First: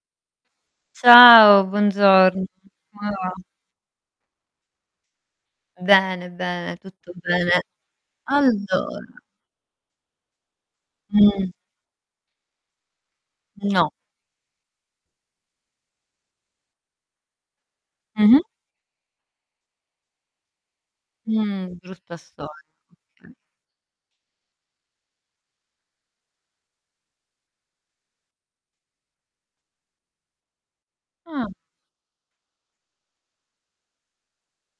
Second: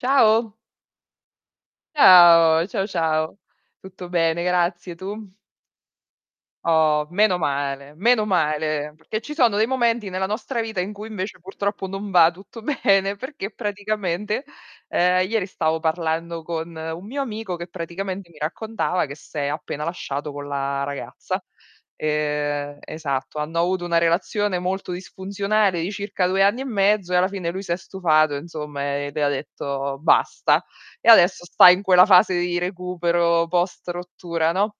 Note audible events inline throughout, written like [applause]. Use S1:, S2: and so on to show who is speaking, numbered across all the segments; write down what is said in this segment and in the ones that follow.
S1: Ciao.
S2: Ciao, buongiorno.
S1: Ciao, ciao
S2: Come va?
S1: ciao. Tutto bene grazie, tu?
S2: Bene, bene,
S1: Oh,
S2: tutto
S1: meno
S2: bene.
S1: male, meno male,
S2: Allora
S1: perché ci sono dei momenti nella nostra vita, in cui invece
S2: Mh.
S1: purtroppo non va tutto bene, perché
S2: No.
S1: praticamente, ehm, ieri stavo parlando con un mio amico, che praticamente mi
S2: Mh-mh.
S1: raccontava che s'è appena lasciato con la ragazza.
S2: Mhmm, brutta storia.
S1: Ehm
S2: Okay.
S1: esatto, hanno avuto una relazione molto disfunzionale di circa 2 anni e mezzo e alla fine lui si è stufato insomma, e le ha detto basta. E adesso
S2: Ah.
S1: sta in quella fase di recupero post rottura, no,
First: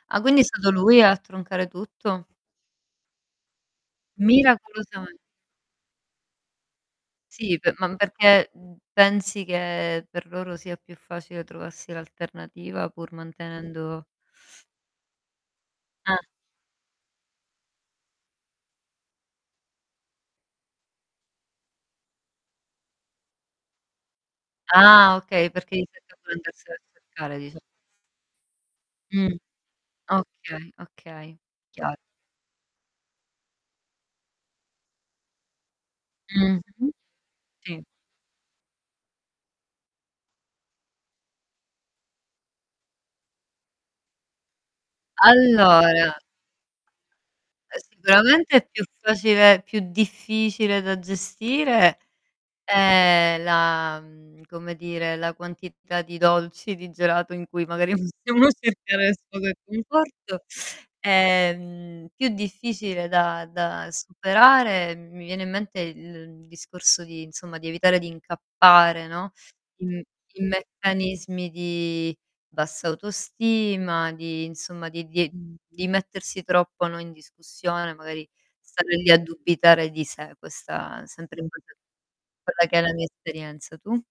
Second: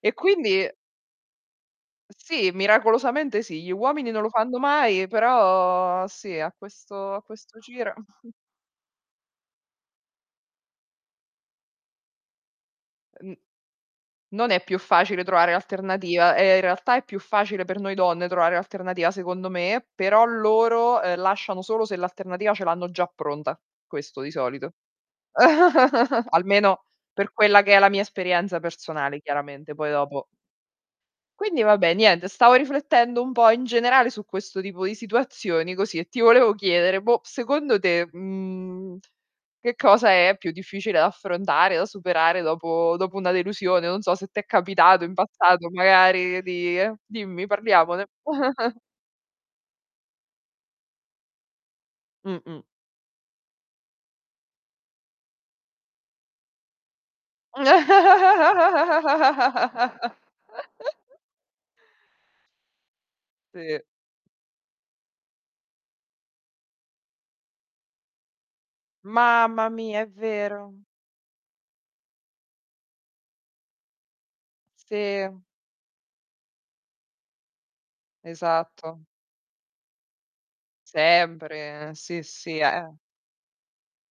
S1: e
S2: Ah, quindi è
S1: quindi
S2: stato lui a troncare tutto?
S1: Sì, miracolosamente sì, gli uomini non lo fanno mai,
S2: Miracolosame
S1: però sì a questo a questo
S2: Sì, pe
S1: giro
S2: ma perché, mhmm, pensi che per loro sia più facile trovarsi l'alternativa, pur
S1: Mh.
S2: mantenendo
S1: Non è più facile trovare
S2: Ah.
S1: l'alternativa, ehm, in realtà è più facile per noi donne trovare l'alternativa secondo me, però loro lasciano solo se l'alternativa ce l'hanno già pronta, questo di solito.
S2: Ah, okay, perché gli secca pure
S1: [giggles]
S2: andarsela a
S1: Almeno, per
S2: cercare dici.
S1: quella che è la mia esperienza personale
S2: Mh.
S1: chiaramente, poi dopo
S2: Okay, okay,
S1: Quindi vabbè,
S2: chiaro.
S1: niente, stavo riflettendo un po' in generale su questo tipo di situazioni così, e ti volevo
S2: Mh-mh.
S1: chiedere, boh, secondo
S2: Sì.
S1: te, mhmm, che cosa è più difficile da affrontare, da superare dopo dopo una delusione? Non so se t'è capitato in passato,
S2: Allora
S1: magari di dimmi,
S2: beh,
S1: parliamone.
S2: sicuramente è
S1: [giggles]
S2: più facile più difficile da gestire
S1: Mh, mh.
S2: è la, mhmm, come dire, la quantità di dolci, di gelato in cui magari possiamo cercare [unintelligible] conforto.
S1: [laughs]
S2: Ehm, più difficile da
S1: Sì.
S2: da superare, mi viene in mente il discorso di insomma, di evitare di incappare, no,
S1: Mamma mia, è
S2: in
S1: vero.
S2: meccanismi di bassa autostima, di insomma, di di
S1: Sì.
S2: di mettersi troppo, no, in discussione, magari stare
S1: Esatto.
S2: lì a dubitare di sé, questa è sempre
S1: Sempre, sì, sì.
S2: quella che è la
S1: Eh.
S2: mia esperienza, tu?